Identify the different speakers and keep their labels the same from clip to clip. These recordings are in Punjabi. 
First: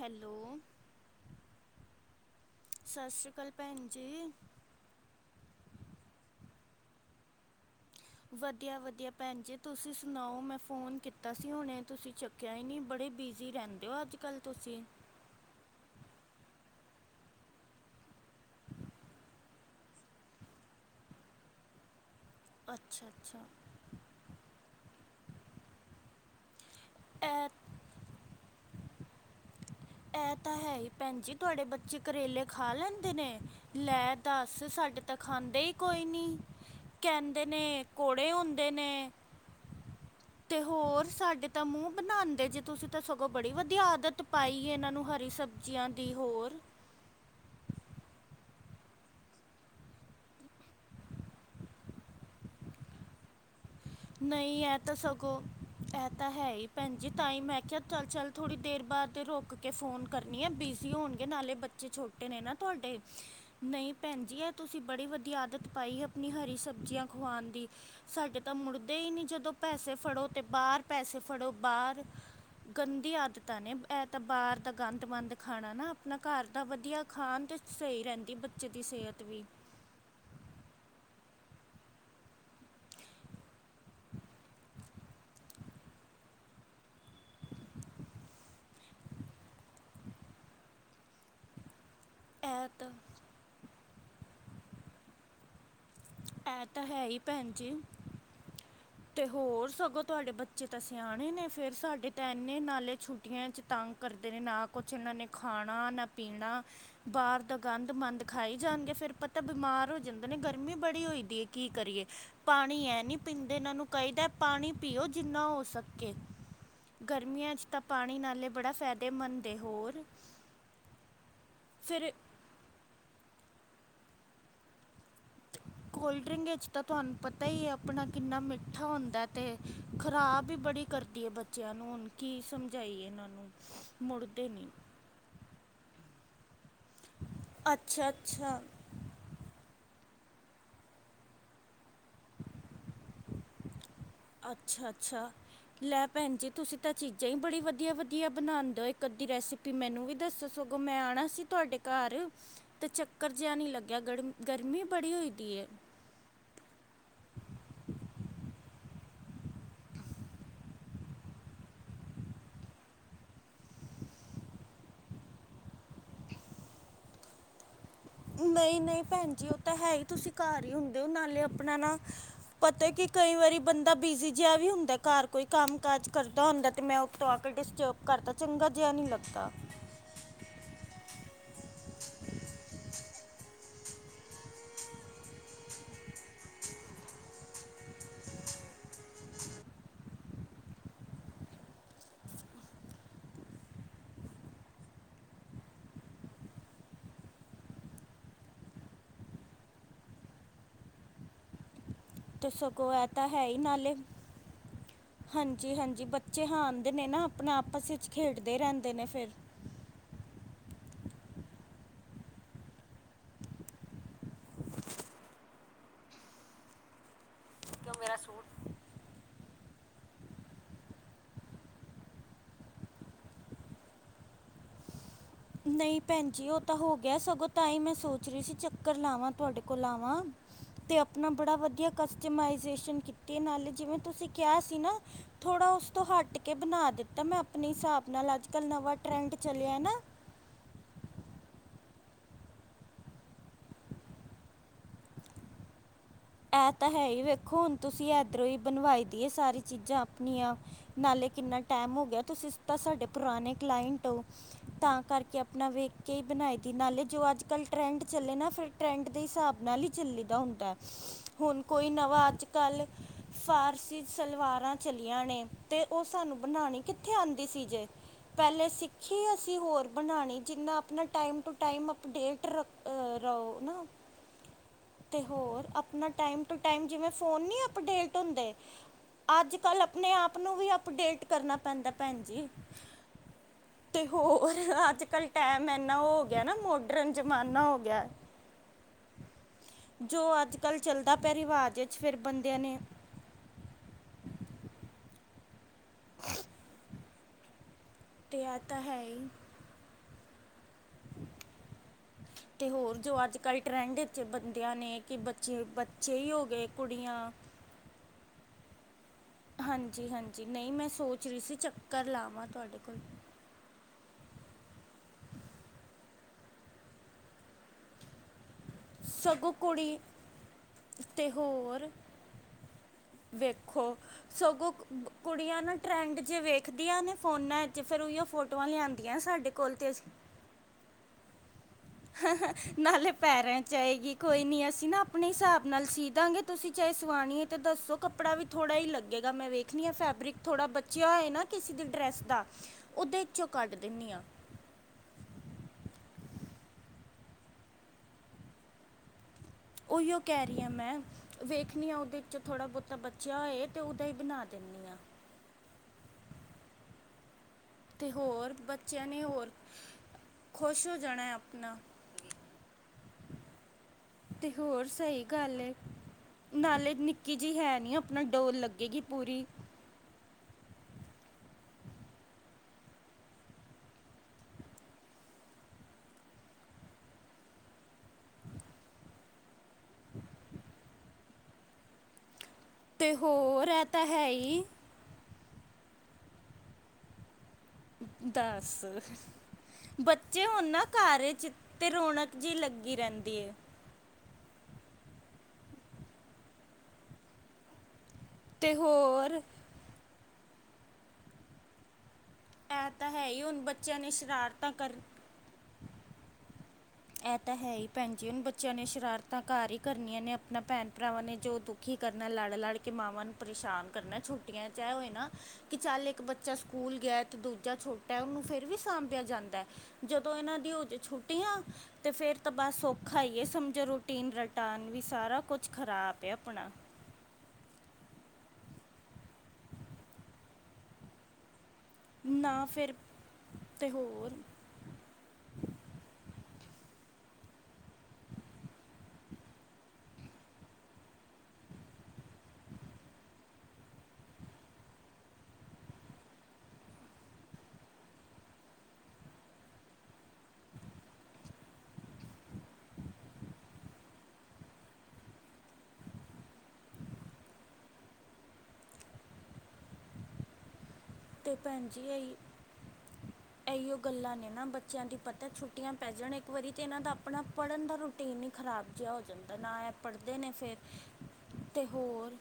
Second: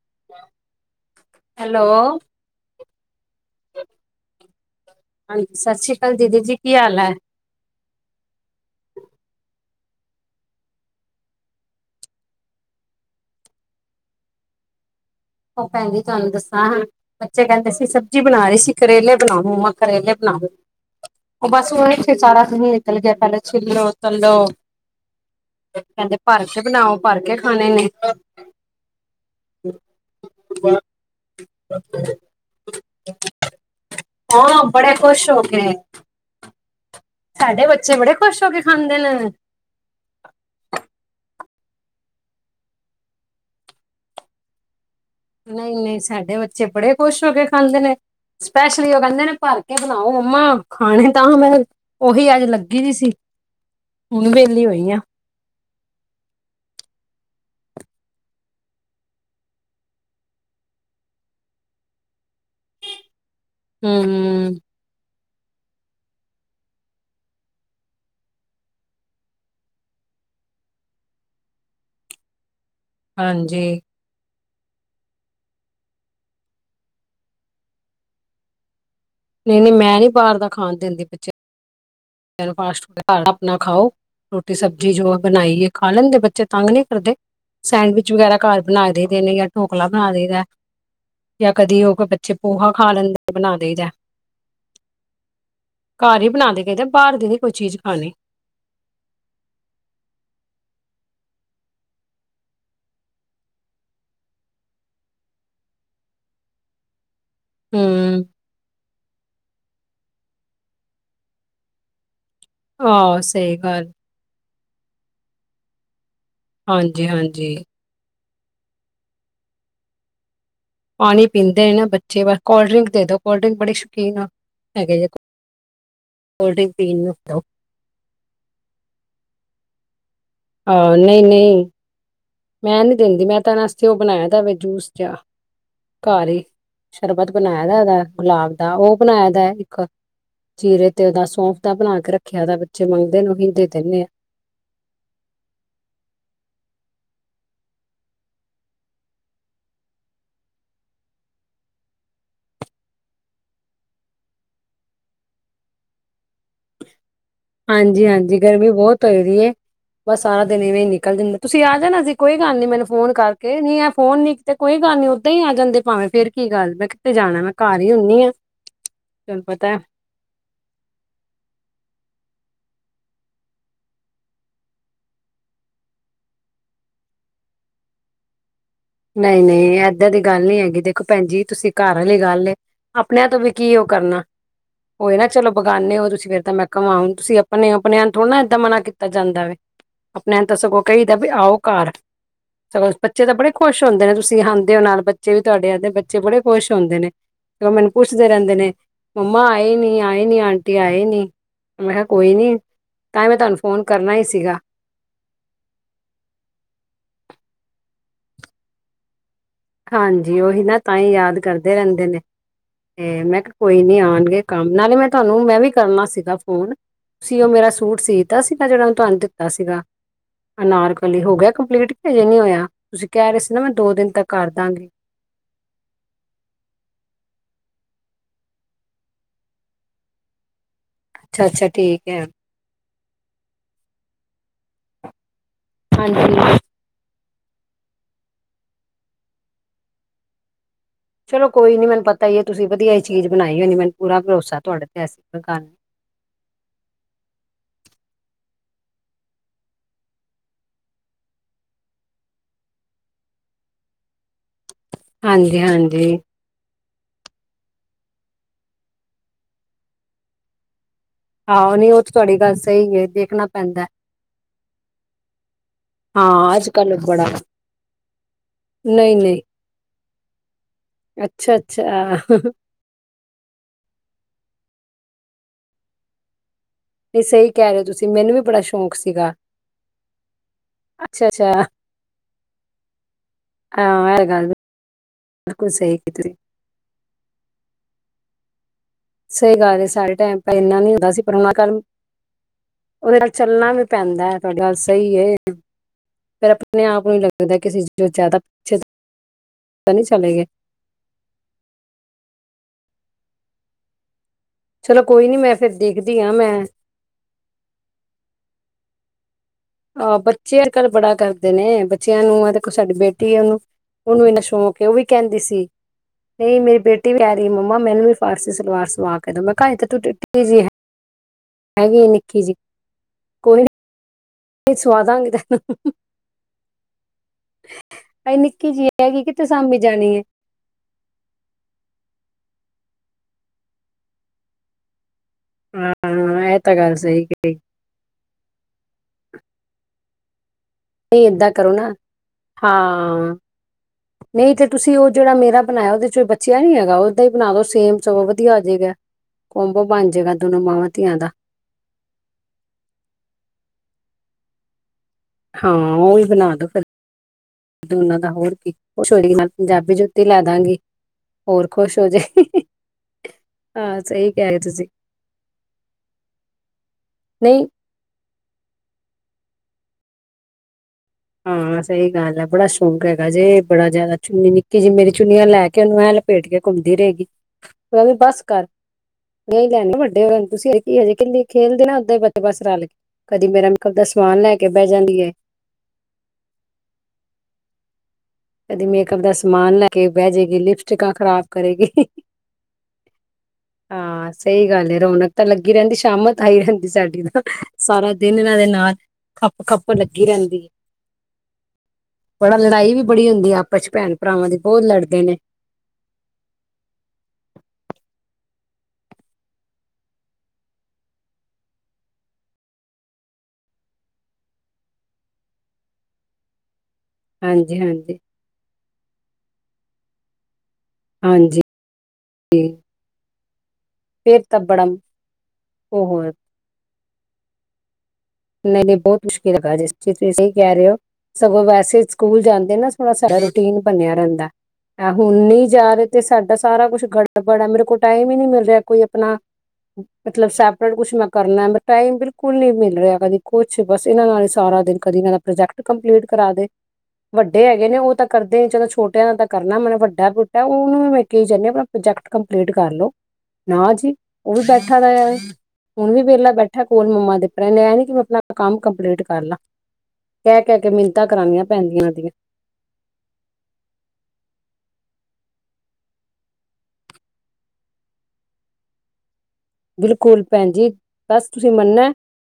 Speaker 1: ਹੈਲੋ,
Speaker 2: ਹੈਲੋ,
Speaker 1: ਸਸ ਰੀ ਕਾਲ ਭੈਨ ਜੀ।
Speaker 2: ਹਾਂਜੀ ਸਸ ਰੀ ਕਾਲ ਦੀਦੀ ਜੀ ਕੀ ਹਾਲ ਐ।
Speaker 1: ਵਦੀਆ-ਵਦੀਆ ਭੈਨ ਜੀ ਤੁਸੀਂ ਸੁਨਾਓ ਮੈਂ ਫੋਨ ਕੀਤਾ ਸੀ ਹੁਨੇ ਤੁਸੀਂ ਚੱਕ ਕਿਆ ਈ ਨੀ ਬੜੇ ਬਿਜ਼ੀ ਰੈਂਦੇ ਓ ਅੱਜ-ਕੱਲ੍ਹ ਤੁਸੀਂ
Speaker 2: ਓ ਭੈਨ ਜੀ ਤਾਨੂੰ ਦੱਸਾਂ। ਬੱਚੇ ਕੈਂਦੇ ਸੀ ਸਬਜ਼ੀ ਬਨਾ ਰਈ ਸੀ, ਕਰੇਲੇ ਬਨਾਵੋ ਮੰਮਾ ਕਰੇਲੇ ਬਨਾਵੋ। ਓ ਬਸ ਓਹੀ ਸਾਰਾ ਸ ਦਿਨ ਈ ਨਿਕਲ
Speaker 1: ਅੱਛਾ
Speaker 2: ਗੇਆ ਪੈਲੇ
Speaker 1: ਅੱਛਾ
Speaker 2: ਛਿਲੋ ਤਲੋ ਕੈਂਦੇ ਭਰ ਕੇ ਬਨਾਓ, ਭਰ ਕੇ
Speaker 1: ਇਹ
Speaker 2: ਖਾਨੇ ਨੇ।
Speaker 1: ਐ ਤਾਂ ਹੈ ਈ ਭੈਨ ਜੀ ਤੁਆਡੇ ਬੱਚੇ ਕਰੇਲੇ ਖਾ ਲੈਂਦੇ ਨੇ। ਲੈ
Speaker 2: ਹਾਂ
Speaker 1: ਦੱਸ
Speaker 2: ਬੜੇ
Speaker 1: ਸਾਡੇ ਤਾਂ
Speaker 2: ਖੁਸ਼ ਹੋ ਕੇ
Speaker 1: ਖਾਂਦੇ ਈ ਕੋਈ ਨੀ। ਕੈਂਦੇ
Speaker 2: ਸਾਡੇ
Speaker 1: ਨੇ
Speaker 2: ਬੱਚੇ ਬੜੇ
Speaker 1: ਕੋੜੇ
Speaker 2: ਖੁਸ਼ ਹੋ ਕੇ
Speaker 1: ਹੁੰਦੇ
Speaker 2: ਖਾਂਦੇ
Speaker 1: ਨੇ। ਤੇ ਹੋਰ ਸਾਡੇ ਤਾਂ ਮੂੰਹ ਬਨਾਂਦੇ ਜੇ ਤੁਸੀਂ ਤਾਂ ਸਗੋਂ ਬੜੀ ਵਦੀਆ ਆਦਤ ਪਾਈ। ਕੀ ਏਨਾਂ ਨੂੰ ਹਰੀ
Speaker 2: ਨਹੀਂ
Speaker 1: ਸਬਜ਼ੀਆਂ
Speaker 2: ਨਹੀਂ
Speaker 1: ਦੀ
Speaker 2: ਸਾਡੇ
Speaker 1: ਹੋਰ
Speaker 2: ਬੱਚੇ ਬੜੇ ਖੁਸ਼ ਹੋ ਕੇ ਖਾਂਦੇ ਨੇ, ਸਪੈਸ਼ਲੀ ਓ ਕੈਂਦੇ ਨੇ ਭਰ ਕੇ ਬਨਾਓ ਮੰਮਾ ਖਾਨੇ ਤਾਂ ਮੈਂ ਓਹੀ ਅੱਜ ਲੱਗੀ ਦੀ ਸੀ। ਹੁਣ ਵਿਹਲੀ
Speaker 1: ਨਈਂ ਐ
Speaker 2: ਹੋਈ
Speaker 1: ਤਾਂ
Speaker 2: ਆ
Speaker 1: ਸਬ ਕੋ ਐ ਤਾਂ ਹੈ ਈ ਭੈਨ ਜੀ ਤਾਂਈ ਮੈਂ ਕਿਆ ਚੱਲ ਚੱਲ ਥੋੜੀ ਦੇਰ ਬਾਦ ਤੇ ਰੁਕ ਕੇ ਫੋਨ ਕਰਨੀ ਆ ਬਿਜ਼ੀ ਹੋਨਗੇ ਨਾਲੇ ਬੱਚੇ ਛੋਟੇ ਨੇ ਨਾ ਤੁਆਡੇ। ਨਈਂ ਭੈਨ ਜੀ ਐ
Speaker 2: ਹਮ
Speaker 1: ਤੁਸ ਤੁਸੀਂ ਬੜੀ ਵਦੀਆ ਆਦਤ ਪਾਈ ਐ ਆਪਨੀ ਹਰੀ ਸਬਜ਼ੀਆਂ ਖਵਾਨ ਦੀ ਸਾਡੇ ਤਾਂ ਮੁੜ ਦੇ ਈ ਨਈਂ ਜਦੋਂ ਪੈਸੇ ਫੜੋ ਤੇ ਬਾਰ ਪੈਸੇ ਫੜੋ ਬਾਰ ਗੰਦੀ ਆਦਤਾਂ
Speaker 2: ਹਾਂਜੀ
Speaker 1: ਨੇ ਐ। ਤਾਂ ਬਾਰ ਦਾ ਗੰਦ ਮੰੰਦ ਖਾਨਾ ਨਾ ਆਪਨਾ ਘਰ ਦਾ ਵਦੀਆ ਖਾਨ ਤੇ ਸਈ ਰੈਂਦੀ ਬੱਚੇ ਦੀ ਸੇਤ ਵੀ।
Speaker 2: ਨਈਂ ਮੈਂ ਨੀ ਬਾਰ ਦਾ ਖਾਨ ਦੇਂਦੀ ਬੱਚੇਆਂ
Speaker 1: [unintelligible]
Speaker 2: ਫਾਸਟ ਫੂਡ ਆਪਨਾ ਖਾਓ, ਰੋਟੀ ਸਬਜ਼ੀ ਜੋ ਬਨਾਈਏ ਖਾ ਲੈਂਦੇ ਬੱਚੇ। ਤੰਗ ਨੀ ਕਰਦੇ, ਸੈਂਡਵਿਚ ਵਗੈਰਾ ਘਰ ਬਨਾ ਦੇਈ ਦੇ ਨੇ ਜਾਂ ਢੋਕਲਾ ਬਨਾ ਦੇਈ ਦਾ। ਜਾਂ ਕਦੀ ਓ ਬੱਚੇ
Speaker 1: ਇਹ
Speaker 2: ਪੋਹਾ
Speaker 1: ਤਾਂ
Speaker 2: ਖਾ ਲੈਂਦੇ ਨੇ ਬਨਾ ਦੇਈਦਾ। ਘਰ ਈ ਬਨਾ ਕੇ
Speaker 1: ਇਹ
Speaker 2: ਦੇਈਦੈ
Speaker 1: ਤਾਂ
Speaker 2: ਕਦੇ
Speaker 1: ਹੈ
Speaker 2: ਬਾਰ
Speaker 1: ਹੀ
Speaker 2: ਦੀ ਨੀ ਕੋਈ
Speaker 1: ਭੈਣ ਜੀ
Speaker 2: ਚੀਜ਼ ਖਾਨੀ।
Speaker 1: ਤੇ ਹੋਰ ਸਗੋਂ ਤੁਆਡੇ ਬੱਚੇ ਤਾਂ ਸਿਆਨੇ ਨੇ ਫੇਰ ਸਾਡੇ ਤਾਂ ਐਨੇ ਨਾਲੇ ਛੁ ਟੀਆਂ ਚ ਤੰਗ ਕਰਦੇ ਨੇ ਨਾ ਕੁਛ ਏਨਾਂ ਨੇ ਖਾਨਾ ਨਾ ਪੀਨਾ ਬਾਰ ਤਾਂ ਗੰਦ ਮੰੰਦ
Speaker 2: ਹੂੰ
Speaker 1: ਖਾਈ ਜਾਣਗੇ, ਫੇਰ ਪਤਾ ਬਿਮਾਰ ਹੋ ਜਾਂਦੇ ਨੇ, ਗਰਮੀ ਬੜੀ ਹੋਈਦੀ ਹੈ ਕੀ ਕਰੀਏ। ਪਾਣੀ ਐ ਨੀ
Speaker 2: ਆਹ
Speaker 1: ਪੀਂਦ
Speaker 2: ਸਹੀ ਗੱਲ
Speaker 1: ਪਾਣੀ ਪੀਣ, ਜਿਨ੍ਹਾਂ ਹੋ ਸਕੇ।
Speaker 2: ਹਾਂਜੀ
Speaker 1: ਗਰਮੀਆਂ
Speaker 2: ਹਾਂਜੀ
Speaker 1: 'ਚ ਤਾਂ ਪਾਣੀ ਨਾਲੇ ਬੜਾ ਫਾਇਦੇਮੰਦ ਏ, ਹੋਰ।
Speaker 2: ਪਾਣੀ ਪੀਂਦੇ ਨਾ
Speaker 1: ਫਿਰ
Speaker 2: ਬੱਚੇ, ਬਸ ਕੋਲਡ ਡਰਿੰਕ ਦੇ ਦੋ, ਕੋਲਡ ਡਰਿੰਕ ਬੜੇ ਸ਼ੌਕੀਨ ਆ ਹੈਗੇ ਜ।
Speaker 1: ਕੋਲਡ ਡਰਿੰਕ ਵਿੱਚ ਤਾਂ ਤੁਹਾਨੂੰ
Speaker 2: ਨੂੰ
Speaker 1: ਪਤਾ ਹੀ ਹੈ, ਆਪਣਾ ਕਿੰਨਾ ਮਿੱਠਾ ਹੁੰਦਾ ਤੇ ਖਰਾਬ ਵੀ ਬੜੀ
Speaker 2: ਆਹ ਨਹੀਂ
Speaker 1: ਕਰਦੀ ਹੈ
Speaker 2: ਨਹੀਂ
Speaker 1: ਬੱਚਿਆਂ ਨੂੰ, ਹੁਣ ਕੀ
Speaker 2: ਮੈਂ ਨੀ
Speaker 1: ਸਮਝਾਈਏ
Speaker 2: ਦਿੰਦੀ
Speaker 1: ਇਹਨਾਂ
Speaker 2: ਮੈਂ
Speaker 1: ਨੂੰ,
Speaker 2: ਤਾਂ ਨਾਸਤੇ ਉਹ ਬਣਾਇਆ ਦਾ
Speaker 1: ਮੁੜਦੇ
Speaker 2: ਵੇ
Speaker 1: ਨੀ।
Speaker 2: ਜੂਸ ਘਰ ਹੀ, ਸ਼ਰਬਤ ਬਣਾਇਏ ਦਾ ਉਹਦਾ
Speaker 1: ਅੱਛਾ
Speaker 2: ਗੁਲਾਬ
Speaker 1: ਅੱਛਾ
Speaker 2: ਦਾ, ਉਹ ਬਣਾਇਏ ਦਾ, ਇੱਕ ਜੀਰੇ ਤੇ ਉਹਦਾ ਸੌਫ ਦਾ ਬਣਾ ਕੇ ਰੱਖ ਖਿਆ ਦਾ ਬੱਚੇ ਮੰਗਦੇ ਨੇ, ਉਹੀ ਦੇ ਦਿੰਦੇ ਆਾਂ।
Speaker 1: ਅੱਛਾ- ਅੱਛਾ। ਲੈ ਭੈਣ ਜੀ, ਤੁਸੀਂ ਤਾਂ ਚੀਜ਼ਾਂ ਹੀ ਬੜੀ ਵਧੀਆ- ਵਧੀਆ ਬਣਾਂਦੇਓ, ਇੱਕ ਅੱਧੀ ਰੈਸਪੀ ਵੀ ਮੈਨੂੰ ਵੀ ਦੱਸੋ ਸਗੋਂ, ਮੈਂ ਆਉਣਾ ਸੀ ਤੁਹਾਡੇ ਘਰ ਤੇ ਚੱਕਰ ਜਿਹਾ ਨਹੀਂ ਲੱਗਿਆ, ਗਰਮੀ-ਗਰਮੀ ਬੜੀ ਹੋ ਦੀ ਏ। [unintelligible]
Speaker 2: ਹਾਂਜੀ -ਹਾਂਜੀ, ਗਰਮੀ ਬਹੁਤ ਹੋਏ ਦੀ। ਬਸ ਸਾਰਾ ਦਿਨ ਇਵੇਂ ਹੀ ਨਿਕਲ ਜਾਂਦਾ, ਤੁਸੀਂ ਆ ਜਾਣਾ ਸੀ ਕੋਈ ਗੱਲ ਨੀ ਮੈਨੂੰ ਫੋ ਕਰਕੇ, ਨੀ ਐ ਫੋਨ ਨੀ ਤੇ ਕੋਈ ਗੱਲ ਨੀ ਉਦਾਂ ਹੀ ਆ ਜਾਂਦੇ ਭਾਵੇਂ, ਫੇਰ ਕੀ ਗੱਲ ਮੈਂ ਕਿੱਥੇ ਜਾਣਾ ਮੈਂ ਕੱਰ ਹੀ ਹੁੰਦੀ। ਹਾਂ
Speaker 1: ਨਹੀਂ- ਨਹੀਂ ਭੈਣ
Speaker 2: ਤੁਹਾਨੂੰ
Speaker 1: ਜ ਉਹ ਤਾਂ
Speaker 2: ਪਤਾ
Speaker 1: ਹੈ ਹੀ, ਤੁਸੀਂ ਘਰ ਹੀ ਹੁੰਦੇ ਹੋ ਨਾਲੇ ਆਪਣਾ ਨਾ ਪਤਾ ਕੀ, ਕਈ ਵਾਰੀ ਬੰਦਾ ਬਿਜੀ ਜਿਹਾ ਵੀ ਹੁੰਦਾ। ਘਰ ਕੋਈ ਕੰਮ ਕਾਜ ਕਰਦਾ ਹੁੰਦਾ ਤੇ ਮੈਂ ਤਾਂ ਅ ਕੇ ਡਿਸਟਰਬ ਕਰਤਾ, ਚੰਗਾ ਜਿਹਾ ਨਹੀਂ
Speaker 2: ਨਹੀਂ
Speaker 1: ਲੱਗਦਾ
Speaker 2: ਨਹੀਂ ਐ ਇੱਦਾਂ ਦੀ ਗੱਲ ਨੀ ਹੈਗੀ ਦੇਖੋ ਭੈਣ ਜ, ਤੁਸੀਂ ਘਰ ਵਾਲੀ ਗੱਲ ਏ, ਆਪਣਿਆਂ ਤੋਂ ਵੀ ਕੀ ਉਹ ਕਰਨਾ। ਹੋਏ ਨਾ ਚਲੋ, ਬਗਾਨੇ ਹੋ ਤੁਸੀਂ ਫਿਰ ਤਾਂ ਮੈਂ ਕਵਾ, ਤੁਸੀਂ ਆਪਣੇ ਹੋ, ਆਪਣੇਿਆ ਨੂੰ ਥੋੜ੍ਹਾ ਨਾ ਏਦਾਂ ਮਨਾ ਕੀਤਾ ਜਾਂਦਾ ਵੇ। ਆਪਣੇ ਤਾਂ ਸਗੋਂ ਕਹੀਦਾ ਵੀ ਆਓ ਘਰ, ਸਗੋਂ ਬੱਚੇ ਤਾਂ ਬੜੇ ਖੁਸ਼ ਹੁੰਦੇ ਨੇ ਤੁਸੀਂ ਆਂਦੇ ਹੋ ਨਾਲ, ਬੱਚੇ ਵੀ ਤੁਹਾਡੇ ਆ ਬੱਚੇ ਬੜੇ ਖੁਸ਼ ਹੁੰਦੇ ਨੇ। ਸਗੋਂ ਮੈਨੂੰ ਪੁੱਛਦੇ ਰਹਿੰਦੇ ਨੇ, ਮੰਮਾ ਆਏ ਨੀ ਆਏ ਨੀ, ਆਂਟੀ ਆਏ ਨੀ। ਮੈਂ ਕਿਹਾ ਕੋਈ
Speaker 1: ਤੇ
Speaker 2: ਨੀ,
Speaker 1: ਸਗੋਂ ਇਹ
Speaker 2: ਤਾਂ ਹੀ ਮੈਂ
Speaker 1: ਹੈ
Speaker 2: ਤੁਹਾਨੂੰ ਫੋਨ
Speaker 1: ਨਾਲੇ
Speaker 2: ਕਰਨਾ ਹੀ ਸੀਗਾ।
Speaker 1: ਹਾਂਜੀ ਹਾਂਜੀ, ਬੱਚੇ ਹਾਂਣ ਦੇ ਨੇ ਨਾ ਆਪਣਾ, ਆਪਸ ਵਿੱਚ ਖੇਡਦੇ ਰਹਿੰਦੇ ਨੇ ਫਿਰ।
Speaker 2: ਹਾਂਜੀ ਉਹੀ ਨਾ, ਤਾਂ ਹੀ ਯਾਦ ਕਰਦੇ ਰਹਿੰਦੇ ਨੇ। ਤੇ ਮੈਂ ਕਿਹਾ ਕੋਈ ਨੀ ਆਉਣਗੇ ਕੰਮ, ਨਾਲੇ ਮੈਂ ਤੁਹਾਨੂੰ ਮੈਂ ਵੀ ਕਰਨਾ ਸੀਗਾ ਫੋਨ। ਤੁਸੀ ਉਹ ਮੇਰਾ ਸੂਟ ਸੀਤਾ ਸੀਗਾ, ਜਿਹੜਾ ਮੈਂ ਤੁਹਾਨੂੰ ਦਿ ਸੀਗਾ ਅਨਾਰਕਲੀ, ਹੋ ਗਿਆ ਕੰਪਲੀਟ ਕੇ ਅਜੇ ਨਹੀ ਹੋਇਆ? ਤੁਸੀਂ ਕਹਿ ਰਹੇ ਸੀ ਨਾ ਮੈਂ ਦੋ ਦਿਨ ਤੱਕ ਕਰਦਾਂਗੀ।
Speaker 1: ਨਹੀਂ ਭੈਣ ਜੀ, ਉਹ ਤਾਂ ਹੋ ਗਿਆ ਸਗੋਂ ਤਾਂ ਹੀ ਮੈਂ ਸੋਚ ਰਹੀ ਸੀ, ਚੱਕਰ ਲਾਵਾਂ ਤੁਹਾਡੇ ਕੋਲ ਆਵਾਂ। ਤੇ ਆਪਣਾ
Speaker 2: ਅੱਛਾ
Speaker 1: ਬੜਾ
Speaker 2: ਅੱਛਾ
Speaker 1: ਵਧੀਆ
Speaker 2: ਠੀਕ ਹੈ
Speaker 1: ਕਸਟਮਇਜ਼ਨ ਕੀਤੀ ਨਾਲੇ, ਜਿਵੇਂ ਤੁਸੀਂ ਕਿਹਾ ਸੀ ਨਾ ਥੋੜ੍ਹਾ ਉਸ ਤੋਂ ਹਟ
Speaker 2: ਹਾਂਜੀ
Speaker 1: ਕੇ ਬਣਾ ਦਿੱਤਾ ਮੈਂ ਆਪਣੇ ਹਿਸਾਬ ਨਾਲ, ਅੱਜ ਕੱਲ੍ਹ ਨਵਾਂ ਟਰੈਂਡ ਚਲਿਆ ਨਾ
Speaker 2: ਚਲੋ ਕੋਈ ਨੀ, ਮੈਨੂੰ ਪਤਾ ਹੈ ਤੁਸੀਂ ਵਧੀਆ ਹੀ ਚੀਜ਼ ਬਣਾਈ ਹੋ ਨੀ, ਮੈਨੂੰ ਪੂਰਾ ਭਰੋਸਾ ਤੁਹਾਡੇ ਤੇ ਐਸੀ ਕੋਈ ਗੱਲ ਨੀ।
Speaker 1: ਇਹ ਤਾਂ ਹੈ ਹੀ, ਵੇਖੋ ਹੁਣ ਤੁਸੀਂ ਇਧਰੋਂ ਹੀ ਬਣਵਾਈ ਦੀ ਹੈ ਸਾਰੀ ਚੀਜ਼ਾਂ ਆਪਣੀਆਂ ਨਾਲੇ ਕਿੰਨਾ ਟਾਈਮ ਹੋ ਗਿਆ, ਤੁਸੀਂ ਤਾਂ ਸਾਡੇ ਪੁਰਾਣੇ ਕਲਾਇੰਟ ਹੋ। ਤਾਂ ਕਰਕੇ
Speaker 2: ਹਾਂਜੀ
Speaker 1: ਆਪਣਾ, ਵੇਖ ਕੇ
Speaker 2: ਹਾਂਜੀ
Speaker 1: ਹੀ ਬਣਾਏ ਦੀ, ਨਾਲੇ ਜੋ ਅੱਜ ਕੱਲ੍ਹ ਟਰੈਂਡ ਚੱਲੇ ਨਾ, ਫਿਰ ਟਰੈਂਡ ਦੇ ਹਿਸਾਬ ਨਾਲ ਹੀ ਚੱਲੇ ਦਾ ਹੁੰਦਾ। ਹੁਣ
Speaker 2: ਆਹੋ
Speaker 1: ਕੋਈ
Speaker 2: ਨੀ ਉਹ ਤੇ
Speaker 1: ਨਵਾਂ
Speaker 2: ਤੁਹਾਡੀ
Speaker 1: ਅੱਜ
Speaker 2: ਗੱਲ
Speaker 1: ਕੱਲ੍ਹ,
Speaker 2: ਸਹੀ ਹੈ ਦੇਖਣਾ ਪੈਂਦਾ।
Speaker 1: ਫ਼ਾਰਸੀ ਸਲਵਾਰਾਂ ਚਲੀਆਂ ਨੇ। ਤੇ ਉ ਸਾਨੂੰ
Speaker 2: ਹਾਂ ਅੱਜ
Speaker 1: ਬਨਾਨੀ
Speaker 2: ਕੱਲ
Speaker 1: ਕਿੱਥੇ
Speaker 2: ਬੜਾ
Speaker 1: ਆਂਦੀ ਸੀ ਜੇ। ਪੈਲੇ
Speaker 2: ਨਹੀਂ
Speaker 1: ਸਿੱਖੀ
Speaker 2: ਨਹੀਂ
Speaker 1: ਅਸੀਂ ਹੋਰ ਬਣਾਨੀ, ਜਿੰਨਾ ਆਪਨਾ ਟਾਈਮ ਟੂ
Speaker 2: ਅੱਛਾ ਅੱਛਾ
Speaker 1: ਟਾਈਮ ਅਪਡੇਟ ਰ ਅ ਰਔ ਨਾ ਤੇ ਹੋਰ ਆਪਨਾ ਟਾਈਮ ਜਿਵੇਂ
Speaker 2: ਨਹੀਂ
Speaker 1: ਫੋਨ
Speaker 2: ਸਹੀ
Speaker 1: ਨੀ
Speaker 2: ਕਹਿ ਰਹੇ ਹੋ ਤੁਸੀਂ
Speaker 1: ਅਪਡੇਟ
Speaker 2: ਮੈਨੂੰ ਵੀ
Speaker 1: ਹੂਂਦੇ,
Speaker 2: ਬੜਾ ਸ਼ੌਕ ਸੀਗਾ।
Speaker 1: ਅੱਜ ਕੱਲ ਆਪਣੇ ਆਪ ਨੂੰ ਵੀ ਅਪਡੇਟ
Speaker 2: ਅੱਛਾ ਅੱਛਾ
Speaker 1: ਕਰਨਾ ਪੈਂਦਾ ਭੈਣ ਜੀ। ਤੇ
Speaker 2: ਹਾਂ ਇਹ ਗੱਲ
Speaker 1: ਹੋਰ ਅੱਜ ਕੱਲ੍ਹ ਟੈਮ
Speaker 2: ਬਿਲਕੁਲ
Speaker 1: ਏਨਾ
Speaker 2: ਸਹੀ
Speaker 1: ੳ ਹੋ
Speaker 2: ਕੀਤੀ। ਤੁਸੀਂ।
Speaker 1: ਗਿਆ ਨਾ, ਮੋਡਰਨ ਜ਼ਮਾਨਾ ਹੋ ਗਿਆ।
Speaker 2: ਸਈ ਗੱਲ ਏ ਸਾਰੇ
Speaker 1: ਜੋ
Speaker 2: ਟਾਈਮ ਤਾਂ
Speaker 1: ਅੱਜ
Speaker 2: ਇਨਾ
Speaker 1: ਕੱਲ੍ਹ
Speaker 2: ਨੀ ਹੁੰਦਾ
Speaker 1: ਚੱਲਦਾ
Speaker 2: ਸੀ ਪਰ
Speaker 1: ਪਿਆ
Speaker 2: ਹੁਣ ਕ
Speaker 1: ਰਿਵਾਜ਼ ਵਿੱਚ ਫਿਰ ਬੰਦਿਆਂ ਨੇ
Speaker 2: ਉਦੇ ਨਾਲ ਚੱਲਣਾ ਵੀ ਪੈਂਦੈ, ਤੁਹਾਡੀ ਗੱਲ ਸਈ ਏ ਫੇਰ ਆਪਣੇ ਆਪ ਨੂੰ ਲ ਜੋ ਜ਼ਿਆਦਾ
Speaker 1: ਤੇ ਇਹ
Speaker 2: ਪਿੱਛੇ
Speaker 1: ਤਾਂ ਹੈ ਹੀ
Speaker 2: ਨਹੀਂ ਚਲੇ ਗ [unintelligible]
Speaker 1: ਤੇ ਹੋਰ ਜੋ ਅੱਜ ਕੱਲ ਟਰੈਂਡ ਜੇ ਬੰਦਿਆਂ ਨੇ
Speaker 2: ਚਲੋ
Speaker 1: ਕਿ
Speaker 2: ਕੋਈ ਨੀ ਮੈਂ ਫਿਰ
Speaker 1: ਬੱਚੇ-ਬੱਚੇ
Speaker 2: ਦੇਖਦੀ
Speaker 1: ਈ
Speaker 2: ਹਾਂ
Speaker 1: ਹੋ
Speaker 2: ਮੈਂ
Speaker 1: ਗਏ ਕੁੜੀਆਂ ਹਾਂਜੀ
Speaker 2: ਆਹ
Speaker 1: ਹਾਂਜੀ
Speaker 2: ਬੱਚੇ ਅੱਜ
Speaker 1: ਨਹੀਂ
Speaker 2: ਕੱਲ੍ਹ
Speaker 1: ਮੈਂ
Speaker 2: ਬੜਾ
Speaker 1: ਸੋਚ ਰਹੀ
Speaker 2: ਕਰਦੇ
Speaker 1: ਸੀ
Speaker 2: ਨੇ,
Speaker 1: ਚੱਕਰ
Speaker 2: ਬੱਚਿਆਂ
Speaker 1: ਲਾਵਾਂ
Speaker 2: ਨੂੰ ਤੇ
Speaker 1: ਤੁਹਾਡੇ
Speaker 2: ਸਾਡੀ
Speaker 1: ਕੋਲ
Speaker 2: ਬੇਟੀ ਉਨੂੰ ਉਨੂੰ ਇਨਾ ਸ਼ੌਕੇ ਏ ਉ ਵੀ ਕੈਂਦੀ ਸੀ, ਨਈ ਮੇਰੀ ਬੇਟੀ ਵੀ ਆ ਰਈ ਮੰਮਾ ਮੈਨੂੰ ਵੀ ਫਾਰਸੀ ਸਲਵਾਰ ਸਵਾ ਕੇ ਦੋ,
Speaker 1: ਸਗੋਂ
Speaker 2: ਮੈਂ ਕਿਹਾ ਤੇ
Speaker 1: ਕੁੜੀ
Speaker 2: ਤੂੰ ਟਿੱਡੀ ਜੀ ਹੈ
Speaker 1: ਤੇ ਹੋਰ
Speaker 2: ਹੈਗੀ ਨਿੱਕੀ ਜੀ। ਕੋਈ
Speaker 1: ਵੇਖੋ ਸਗੋਂ
Speaker 2: ਨੀ ਸਵਾ ਦਾਂਗੀ
Speaker 1: ਕੁੜੀਆਂ ਨਾ
Speaker 2: ਤੈਨੂੰ
Speaker 1: ਟਰੈਂਡ ਜੇ ਵੇਖਦੀਆਂ ਨੇ ਫੋਨਾਂ ਤੇ ਫੇਰ ਉਈੳ
Speaker 2: ਇਹ
Speaker 1: ਫੋਟੋਆਂ
Speaker 2: ਨਿੱਕੀ ਜੀ
Speaker 1: ਲਿਆਂਂਦੀਆਂ
Speaker 2: ਹੈਗੀ ਕਿਤੇ
Speaker 1: ਸਾਡੇ ਕੋਲ
Speaker 2: ਸਾਂਭੀ
Speaker 1: ਤੇ
Speaker 2: ਜਾਣੀ ਹੈ
Speaker 1: ਨਾਲੇ ਪੈਰਾਂ ਚ ਆਏਗੀ, ਕੋਈ ਨੀ ਅਸੀਂ ਨਾ ਆਪਣੇ ਹਿਸਾਬ ਨਾਲ ਸੀਦਾਂਗੇ
Speaker 2: ਹਾਂ ਇਹ
Speaker 1: ਤੁਸੀਂ
Speaker 2: ਤਾਂ
Speaker 1: ਚਾਹੇ
Speaker 2: ਗੱਲ ਸਹੀ
Speaker 1: ਸਵਾਣੀਏ
Speaker 2: ਕਹੀ
Speaker 1: ਤੇ ਦੱਸੋ ਕੱਪੜਾ ਵੀ ਥੋੜਾ ਈ ਲੱਗੇਗਾ ਮੈਂ ਵੇਖਨੀ ਆਂ ਫੈਬਰਿਕ ਥੋੜਾ ਬ ਚੇਆ
Speaker 2: ਨਹੀਂ
Speaker 1: ਹੋਏ ਨਾ
Speaker 2: ਏਦਾਂ
Speaker 1: ਕਿਸੇ
Speaker 2: ਕਰੋ
Speaker 1: ਦੀ ਡਰੈੱਸ ਦਾ, ਉਦੇ
Speaker 2: ਹਾਂ
Speaker 1: ਚੋਂ ਕੱਢ ਦਿੰਨੀ ਹਾਂ।
Speaker 2: ਨਹੀਂ ਤੇ ਤੁਸੀਂ ਉ ਜੇੜਾ ਮੇਰਾ ਬਣਾਇਆ ਉਦੇ ਚੋਂ ਬਚਿਆ ਨੀ ਹੈਗਾ, ੳਦਾਂ ਈ ਬਣਾ ਦੋ ਸੇਮ ਸਗੋ ਵਧੀਆ ਹੋਜੇਗਾ।
Speaker 1: ਉਈਓ ਕੈ ਰਈ ਆਂ ਮੈਂ
Speaker 2: ਦਾ
Speaker 1: ਵੇਖਣੀ ਹਾਂ ਉਦੇ ਚ ਥੋੜਾ ਬੋਤਾ ਬੱਚਿਆ ਹੋਏ ਤੇ ਉਦਾ ਈ ਬਨਾ ਦਿੰਨੀ ਹਾਂ।
Speaker 2: ਹਾਂ ਉਈ ਬਣਾ ਦੋ ਫੇਰ
Speaker 1: [inaudible] ਤੇ ਹੋਰ ਬੱਚਿਆਂ
Speaker 2: ਹੋ
Speaker 1: ਨੇ
Speaker 2: ਜਾਏਗੀ ਨਾਲ
Speaker 1: ਹੋਰ
Speaker 2: ਪੰਜਾਬੀ ਜੁੱਤੀ ਲੈ ਦਾਂਗੀ
Speaker 1: ਖੋਸ਼ ਹੋ ਜਾਣਾ
Speaker 2: ਹੋਰ
Speaker 1: ਆਪਣਾ
Speaker 2: ਖੁਸ਼ ਹੋ ਜਾਏਗੀ ਹਾਂ ਸਹੀ
Speaker 1: [inaudible]
Speaker 2: ਕਹਿ
Speaker 1: ਤੇ
Speaker 2: ਰਹੇ
Speaker 1: ਹੋਰ
Speaker 2: ਤੁਸੀਂ
Speaker 1: ਸਹੀ ਗੱਲ ਏ, ਨਾਲੇ ਨਿੱਕੀ ਜਿਹੀ
Speaker 2: ਨਹੀਂ
Speaker 1: ਹੈ ਨੀ ਆਪਣਾ ਡੋਲ ਲੱਗੇਗੀ ਪੂਰੀ।
Speaker 2: ਹਾਂ ਸਈ ਗੱਲ ਐ, ਬੜਾ ਸ਼ੌਂਕ ਹੈਗਾ ਜੇ ਬੜਾ ਜਾਦਾ ਚੁਨੀ ਨੀਕਿ ਜਿ ਮੇਰੀ ਚੁੰਨੀਆਂ ਲੈ ਕੇ ਉਨੂੰ ਐ ਲਪੇਟ ਕੇ ਘੁੰਮਦੀ ਰਏਗੀ ਕਵਾਂਗੀ ਬੱਸ ਕਰ ਨਹੀਂ ਲੈਣੀ ਵੱਡੇ ਹੋ ਤੁਸੀਂ ਹਜੇ ਕਲੀ ਖੇਲਦੀ ਨਾ, ਰਲ ਕੇ
Speaker 1: ਤੇ
Speaker 2: ਕਦੀ
Speaker 1: ਹੋਰ
Speaker 2: ਮੇਰਾ
Speaker 1: ਇਹ
Speaker 2: ਮੇਕਅੱਪ ਦਾ
Speaker 1: ਤਾਂ ਹੈ
Speaker 2: ਸਮਾਨ ਲੈ
Speaker 1: ਹੀ
Speaker 2: ਕੇ ਬੈ ਜਾਂਦੀ ਏ।
Speaker 1: ਦੱਸ,
Speaker 2: ਕਦੀ ਮੇਕਅਪ ਦਾ ਸਮਾਨ ਲੈ ਕੇ ਬਹਿ
Speaker 1: ਬੱਚੇ
Speaker 2: ਜਾਏਗੀ
Speaker 1: ਹੋਨ ਨਾ
Speaker 2: ਲਿਪਸਟਿਕਾਂ
Speaker 1: ਘਾਰ
Speaker 2: ਖਰਾਬ
Speaker 1: ਚ ਤੇ
Speaker 2: ਕਰੇਗੀ
Speaker 1: ਰੌਣਕ ਜਿ ਲੱਗੀ ਰੈਂਦੀ ਏ
Speaker 2: ਹਾਂ ਸਹੀ ਗੱਲ ਏ, ਰੌਨਕ ਤਾਂ ਲੱਗੀ ਰੈਂਦੀ ਸ਼ਾਮਤ ਆਈ ਰੈਂਦੀ ਸਾਡੀ ਤਾਂ ਸਾਰਾ ਦਿਨ ਇਨਾਂ ਦੇ
Speaker 1: ਤੇ
Speaker 2: ਨਾਲ
Speaker 1: ਹੋਰ
Speaker 2: ਖੱਪ -ਖੱਪ ਲੱਗੀ ਰੈਂਦੀ ਏ ਬੜਾ
Speaker 1: ਇਹ
Speaker 2: ਲੜਾਈ ਵੀ
Speaker 1: ਤਾਂ ਹੈ
Speaker 2: ਬੜੀ
Speaker 1: ਹੀ
Speaker 2: ਹੁੰਦੀ ਆ
Speaker 1: ਹੁਣ
Speaker 2: ਆਪਸ ਚ
Speaker 1: ਬੱਚਿਆਂ ਨੇ
Speaker 2: ਭੈਣ ਭਰਾਵਾਂ ਦੀ
Speaker 1: ਸ਼ਰਾਰਤਾਂ
Speaker 2: ਬਹੁਤ
Speaker 1: ਕਰ
Speaker 2: ਲੜਦੇ ਨੇ
Speaker 1: ਐ ਤਾਂ ਹੈ ਈ ਭੈਣ ਜੀ ਹੁਨ ਬੱਚਿਆਂ ਨੇ ਸ਼ਰਾਰਤਾਂ ਘਰ ਈ ਕਰਨੀਆਂ ਨੇ ਆਪਨਾ ਭੈਨ ਭਰਾਵਾਂ ਨੇ ਜੋ ਦੁੱਖ ਕੀ ਕਰਨਾ ਲੜ -ਲੜ ਕੇ ਮਾਵਾਂ ਨੂੰ ਪਰੇਸ਼ਾਨ ਕਰਨਾ ਛੁਟੀਆਂ 'ਚ ਐ ਹੋਏ ਨਾ ਕਿ ਚੱਲ ਏਕ ਬੱਚਾ ਸਕੂਲ ਗਿਆ ਤੇ ਦੂਜਾ
Speaker 2: ਹਾਂਜੀ ਹਾਂਜੀ
Speaker 1: ਛੋਟੈ ਉਨੂੰ ਫੇਰ ਵੀ ਸਾਂਭਿਆ ਜਾਂਦੈ, ਜਦੋਂ ਇਨਾਂ ਦੀ ਹੋਜੇ ਛੁੱਟੀਆਂ
Speaker 2: ਹਾਂਜੀ
Speaker 1: ਤੇ ਫੇਰ ਤਾਂ ਬਸ ਔਖਾ ਈ ਏ, ਸਮਝੋ ਰੂਟੀਨ
Speaker 2: ਫੇਰ ਤਾਂ ਬੜਾ
Speaker 1: ਰਟਾਨ ਵੀ ਸਾਰਾ ਕੁਛ
Speaker 2: ਉਹ
Speaker 1: ਖ਼ਰਾਬ ਐ ਆਪਣਾ
Speaker 2: ਨਈ- ਨਈ ਬੋਤ ਮੁਸ਼ਕਿਲ ਹੈਗਾ ਜਿਸ ਚੀ ਤੁਸੀਂ ਸਈ ਕੈ ਰਹੇ ੳ। ਸਗੋਂ ਵੈਸੇ ਸਕੂਲ ਜਾਂਦੇ ਨਾ ਸਗੋ ਸਾਡਾ ਰੂਟੀਨ
Speaker 1: ਤੇ
Speaker 2: ਬਣਿਆ
Speaker 1: ਹੋਰ
Speaker 2: ਰੈਦੈ ਆ ਹੁਣ ਨੀ ਜਾ ਰਹੇ ਤੇ ਸਾਡਾ ਸਾਰਾ ਕੁਛ ਗੜਬੜ ਐ ਮੇਰੇ ਟਾਈਮ ਹੀ ਨੀ ਮਿਲ ਰਿਹਾ ਕੋਈ ਆਪਣਾ, ਮਤਲਬ ਸੈਪਰੇਟ ਕੁਛ ਮ ਕਰਨਾ ਮੈਂ ਟਾਈਮ ਬਿਲਕੁਲ ਨੀ ਮਿਲ ਰਿਹਾ। ਕਦੀ ਕੁਛ ਬਸ ਇਹਨਾਂ ਨਾਲ ਹੀ ਸਾਰਾ ਦਿਨ ਕਦੀ ਇਹਨਾਂ ਦਾ ਪ੍ਰੋਜੈਕਟ ਕੰਪਲੀਟ ਕਰਾ ਦੇ। ਵੱਡੇ ਹੈਗੇ ਨੇ ਉਹ ਤਾਂ ਕਰਦੇ ਜਦੋ ਛੋਟਿਆਂ ਦਾ ਤਾਂ ਕਰਨਾ ਮ ਵੱਡਾ ਮੁੰਡਾ ਉਹਨੂੰ ਵੀ ਮੈਂ ਕਹੀ ਜਾਂਨੀ ਆ ਪ੍ਰੋਜੈਕਟ ਕੰਪਲੀਟ ਕਰ ਲੋ, ਨਾ ਜੀ, ਉਹ ਵੀ ਬੈਠਾ ਦਾ ਏ। ਹੁਣ ਵੀ ਵੇਲਾ ਬੈਠਾ ਕੋਲ ਮੰਮਾ ਦੇ ਪਹਿਲੇ ਐ ਨੀ ਆਪਣਾ ਕੰਮ ਕੰਪਲੀਟ ਕਰ ਲੈ, ਕਹਿ-ਕਹਿ ਕੇ ਮਿੰਨਤਾਂ
Speaker 1: ਤੇ
Speaker 2: ਕਰਾਣੀਆਂ
Speaker 1: ਭੈਣ
Speaker 2: ਪੈਂਦੀਆਂ
Speaker 1: ਜੀ
Speaker 2: ਉਹਦੀਆ।
Speaker 1: ਇਹੀ [inaudible] ਇਹੀਓ ਗੱਲਾਂ ਨੇ ਨਾ ਬੱਚਿਆਂ ਦੀ ਪਤਾ ਛੁੱਟੀਆਂ ਪੈ ਜਾਣ ਇੱਕ ਵਾਰੀ ਤੇ ਇਹਨਾਂ ਦਾ ਆਪਣਾ ਪੜ੍ਹਨ ਦਾ ਰੂਟੀਨ ਹੀ ਖ਼ਰਾਬ ਜਿਹਾ ਹੋ ਜਾਂਦਾ ਨਾ ਇਹ ਪੜ੍ਹਦੇ
Speaker 2: ਬਿਲਕੁਲ
Speaker 1: ਨੇ
Speaker 2: ਭੈਣ
Speaker 1: ਫਿਰ
Speaker 2: ਜੀ ਬਸ ਤੁਸੀਂ
Speaker 1: ਤੇ
Speaker 2: ਮੰਨਨਾ
Speaker 1: ਹੋਰ।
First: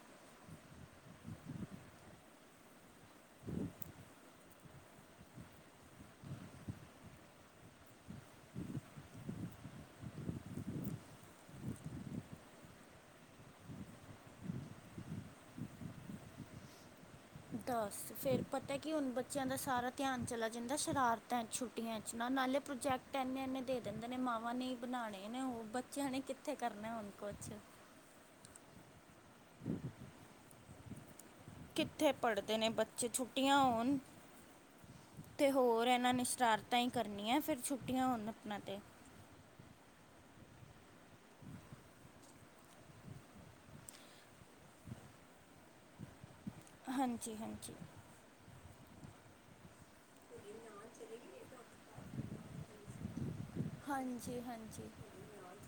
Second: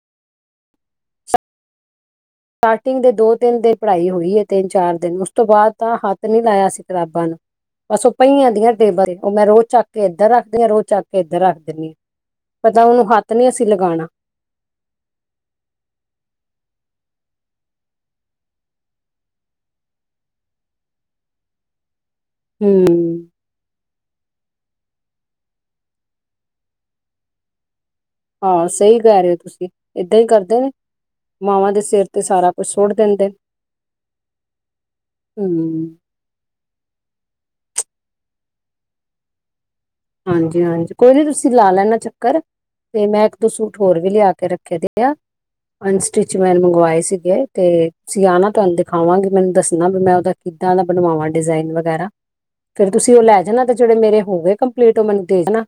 Speaker 2: ਸਟਾਰਟਿੰਗ ਦੇ ਦੋ-ਤਿੰਨ ਦੇ ਪੜ੍ਹਾਈ ਹੋਈ ਹੈ ਤਿੰਨ-ਚਾਰ ਦਿਨ ਉਸ ਤੋਂ ਬਾਅਦ ਤਾਂ ਹੱਥ ਨਹੀਂ ਲਾਇਆ ਸੀ ਕਿਤਾਬਾਂ ਨੂੰ। ਬਸ ਉਹ ਪਹੀਆਂ ਦੀਆਂ ਟੇਬਲ ਤੇ ਉਹ ਮੈਂ ਰੋਜ਼ ਚੱਕ ਕੇ ਇੱਧਰ ਰੱਖਦੀ ਆ ਰੋਜ਼ ਚੱਕ ਕੇ ਇੱਧਰ ਰੱਖ ਦਿੰਨੀ ਆ। ਪਤਾ ਉਹਨੂੰ ਹੱਥ ਨੀ ਅਸੀਂ ਲਗਾਣਾ।
Speaker 1: ਦਸ, ਫਿਰ ਪਤਾ ਕਿ ਹੁਣ ਬੱਚਿਆਂ ਦਾ ਸਾਰਾ ਧਿਆਨ ਚਲਾ ਜਾਂਦਾ ਸ਼ਰਾਰ ਛੁੱਟੀਆਂ 'ਚ ਨਾ ਨਾਲੇ
Speaker 2: ਹੂੰ
Speaker 1: ਪ੍ਰੋਜੈਕਟ ਇਨੇੇ-ਇਨੇ ਕਹਿੰਦੇ ਨੇ ਮਾਵਾਂ ਨੇ ਬਣਾਣੇ ਨੇ ਉਹ ਬੱਚਿਆਂ ਨੇ ਕਿੱਥੇ ਕਰਨਾ ਹੁਣ ਕੁਛ।
Speaker 2: ਹਾਂ ਸਹੀ ਕਹਿ ਰਹੇ ਹੋ ਤੁਸੀਂ, ਏਦਾਂ ਈ ਕਰਦੇ ਨੇ। ਮਾਵਾਂ ਦੇ ਸਿਰ
Speaker 1: ਕਿੱਥੇ
Speaker 2: ਤੇ ਸਾਰਾ
Speaker 1: ਪੜ੍ਹਦੇ
Speaker 2: ਕੁਛ
Speaker 1: ਨੇ
Speaker 2: ਸੁੱਟ
Speaker 1: ਬੱਚੇ
Speaker 2: ਦਿੰਦੇ ਨੇ
Speaker 1: ਛੁੱਟੀਆਂ ਹੋਣ ਤੇ ਹੋਰ
Speaker 2: ਹੂੰ
Speaker 1: ਇਹਨਾਂ ਨੇ ਸ਼ਰਾਰਤਾਂ ਹੀ ਕਰਨੀਆਂ ਫਿਰ ਛੁੱਟੀਆਂ ਹੋਣ ਆਪਣਾ ਤੇ।
Speaker 2: ਹਾਂਜੀ-ਹਾਂਜੀ ਕੋਈ ਨੀ ਤੁਸੀਂ ਲਾ ਲੈਣਾ ਚੱਕਰ। ਤੇ ਮੈਂ ਇੱਕ-ਦੋ ਸੂਟ ਹੋਰ ਵੀ ਲਿਆ ਕੇ ਰੱਖੇ ਦੇ ਆ। ਅਨਸਟਿਚ ਮੈਂ ਮੰਗਵਾਏ
Speaker 1: ਹਾਂਜੀ
Speaker 2: ਸੀਗੇ ਤੇ
Speaker 1: ਹਾਂਜੀ
Speaker 2: ਤੁਸੀਂ ਆਣਾ ਤੁਹਾਨੂੰ ਦਿਖਾਵਾਂਗੇ ਮੈਨੂੰ ਦੱਸਣਾ ਵੀ ਮੈਂ ਕਿੱਦਾਂ ਦਾ ਬਣਵਾਵਾਂ ਡਿਜ਼ਾਇਨ ਵਗੈਰਾ, ਫੇਰ ਤੁਸੀਂ ਉਹ ਲੈ ਜਾਣਾ ਤੇ ਜਿਹੜੇ ਮੇਰੇ
Speaker 1: ਹਾਂਜੀ
Speaker 2: ਹੋ ਗਏ
Speaker 1: ਹਾਂਜੀ
Speaker 2: ਕੰਪਲੀਟ ਉਹ ਮੈਨੂੰ ਦੇ ਦੇਨਾ।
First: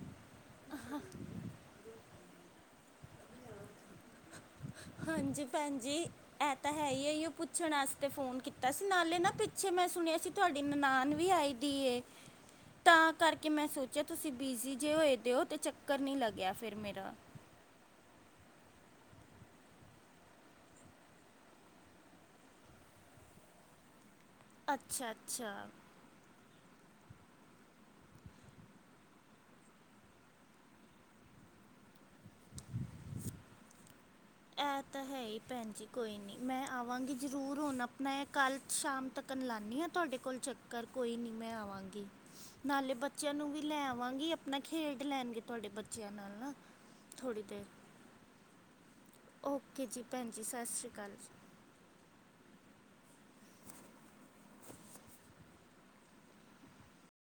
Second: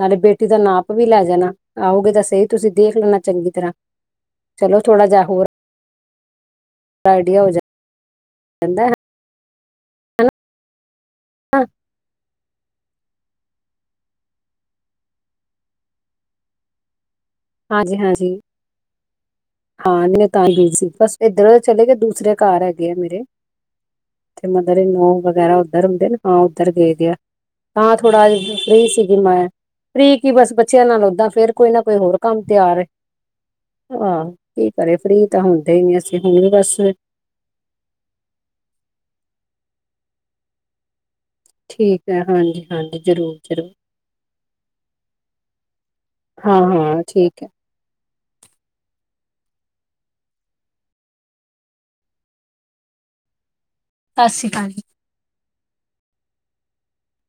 Speaker 2: ਨਾਲੇ ਬੇਟੀ ਦਾ ਨਾਪ ਵੀ ਲੈ ਜਾਣਾ, ਆਓਗੇ ਤਾਂ ਸਹੀ ਤੁਸੀਂ ਦੇਖ ਲੈਣਾ ਚੰਗੀ ਤਰ੍ਹਾਂ। ਚਲੋ ਥੋੜਾ ਜਿਹਾ
Speaker 1: ਹਾਂਜੀ
Speaker 2: ਹੋਰ
Speaker 1: ਭੈਣ ਜੀ, ਐ ਤੇ ਹੈ ਇਹੀ ਉਹ
Speaker 2: ਆਈਡੀਆ
Speaker 1: ਪੁੱਛਣ
Speaker 2: ਹੋ
Speaker 1: ਵਾਸਤੇ ਪੁੱਛਣ ਵਾਸਤੇ ਫੋਨ ਕੀਤਾ ਸੀ
Speaker 2: ਜਾਂਦਾ
Speaker 1: ਨਾਲੇ ਨਾ ਅੱਛਾ ਮੈਂ ਸੁਣਿਆ ਸੀ ਤੁਹਾਡੀ ਨਨਾਨ ਵੀ ਆਈ ਦੀ ਏ ਤਾਂ ਕਰਕੇ ਮੈਂ ਸੋਚਿਆ ਤੁਸੀਂ ਬਿਜ਼ੀ ਜੇ ਹੋਏ ਦਿਓ ਤਾਂ ਚੱਕਰ ਨਹੀਂ ਲੱਗਿਆ ਫਿਰ ਮੇਰਾ।
Speaker 2: ਹਾਂਜੀ-ਹਾਂਜੀ। ਹਾਂ ਨਹੀਂ ਮੈਂ ਤਾਂ ਹੀ ਬੀਜੀ ਸੀ ਬਸ ਇੱਧਰੋਂ ਚਲੇ ਗਏ ਦੂਸਰੇ ਕਾਰ ਹੈਗੇ ਆ ਮੇਰੇ। ਤੇ ਮਦਰ ਇਨ
Speaker 1: ਅੱਛਾ
Speaker 2: ਲੋ
Speaker 1: ਅੱਛਾ
Speaker 2: ਵਗੈਰਾ ਉੱਧਰ ਹੁੰਦੇ ਨਾ, ਹਾਂ ਉੱਧਰ ਗਏ ਦੇ ਆ। ਹਾਂ ਥੋੜਾ ਅੱਜ ਫ੍ਰੀ ਸੀਗੀ ਮੈਂ। ਫ੍ਰੀ ਕੀ ਬਸ ਬੱਚਿਆਂ ਨਾਲ ਓਦਾਂ ਫੇਰ ਕੋਈ ਨਾ ਕੋਈ ਹੋਰ- ਕੰਮ ਤਿਆਰ ਏ।
Speaker 1: ਐ ਤਾਂ ਹੈ ਈ ਭੈਣ ਜੀ ਕੋਈ ਨੀ, ਮੈਂ
Speaker 2: ਬਸ
Speaker 1: ਆਵਾਂਗੀ। ਜ਼ਰੂਰ ਹੁਣ ਆਪਣਾ ਕੱਲ੍ਹ ਸ਼ਾਮ ਤੱਕ ਲਾਂਨੀ ਆ ਤੁਹਾਡੇ ਕੋਲ ਚੱਕ ਕਰ ਕੋਈ ਨਹੀਂ ਮੈਂ
Speaker 2: ਠੀਕ
Speaker 1: ਆਵਾਂਗੀ।
Speaker 2: ਹੈ ਹਾਂਜੀ
Speaker 1: ਨਾਲੇ
Speaker 2: ਹਾਂਜੀ
Speaker 1: ਬੱਚਿਆਂ
Speaker 2: ਜ਼ਰੂਰ
Speaker 1: ਨੂੰ ਵੀ
Speaker 2: ਜ਼ਰੂਰ
Speaker 1: ਲੈ ਆਵਾਂਗੀ ਆਪਣਾ ਖੇਡ ਲੈਣਗੇ ਤੁਹਾਡੇ ਬੱਚਿਆਂ ਨਾਲ ਨਾ।
Speaker 2: ਹੂੰ-ਹੂੰ
Speaker 1: ਥੋੜੀ
Speaker 2: ਠੀਕ ਐ।
Speaker 1: ਦੇਰ ਓਕੇ ਜੀ ਭੈਣ ਜੀ ਸਾਸਰੀ ਕਾਲ ਜੀ।
Speaker 2: ਸਾਸਰੀ ਕਾਲ ਜੀ।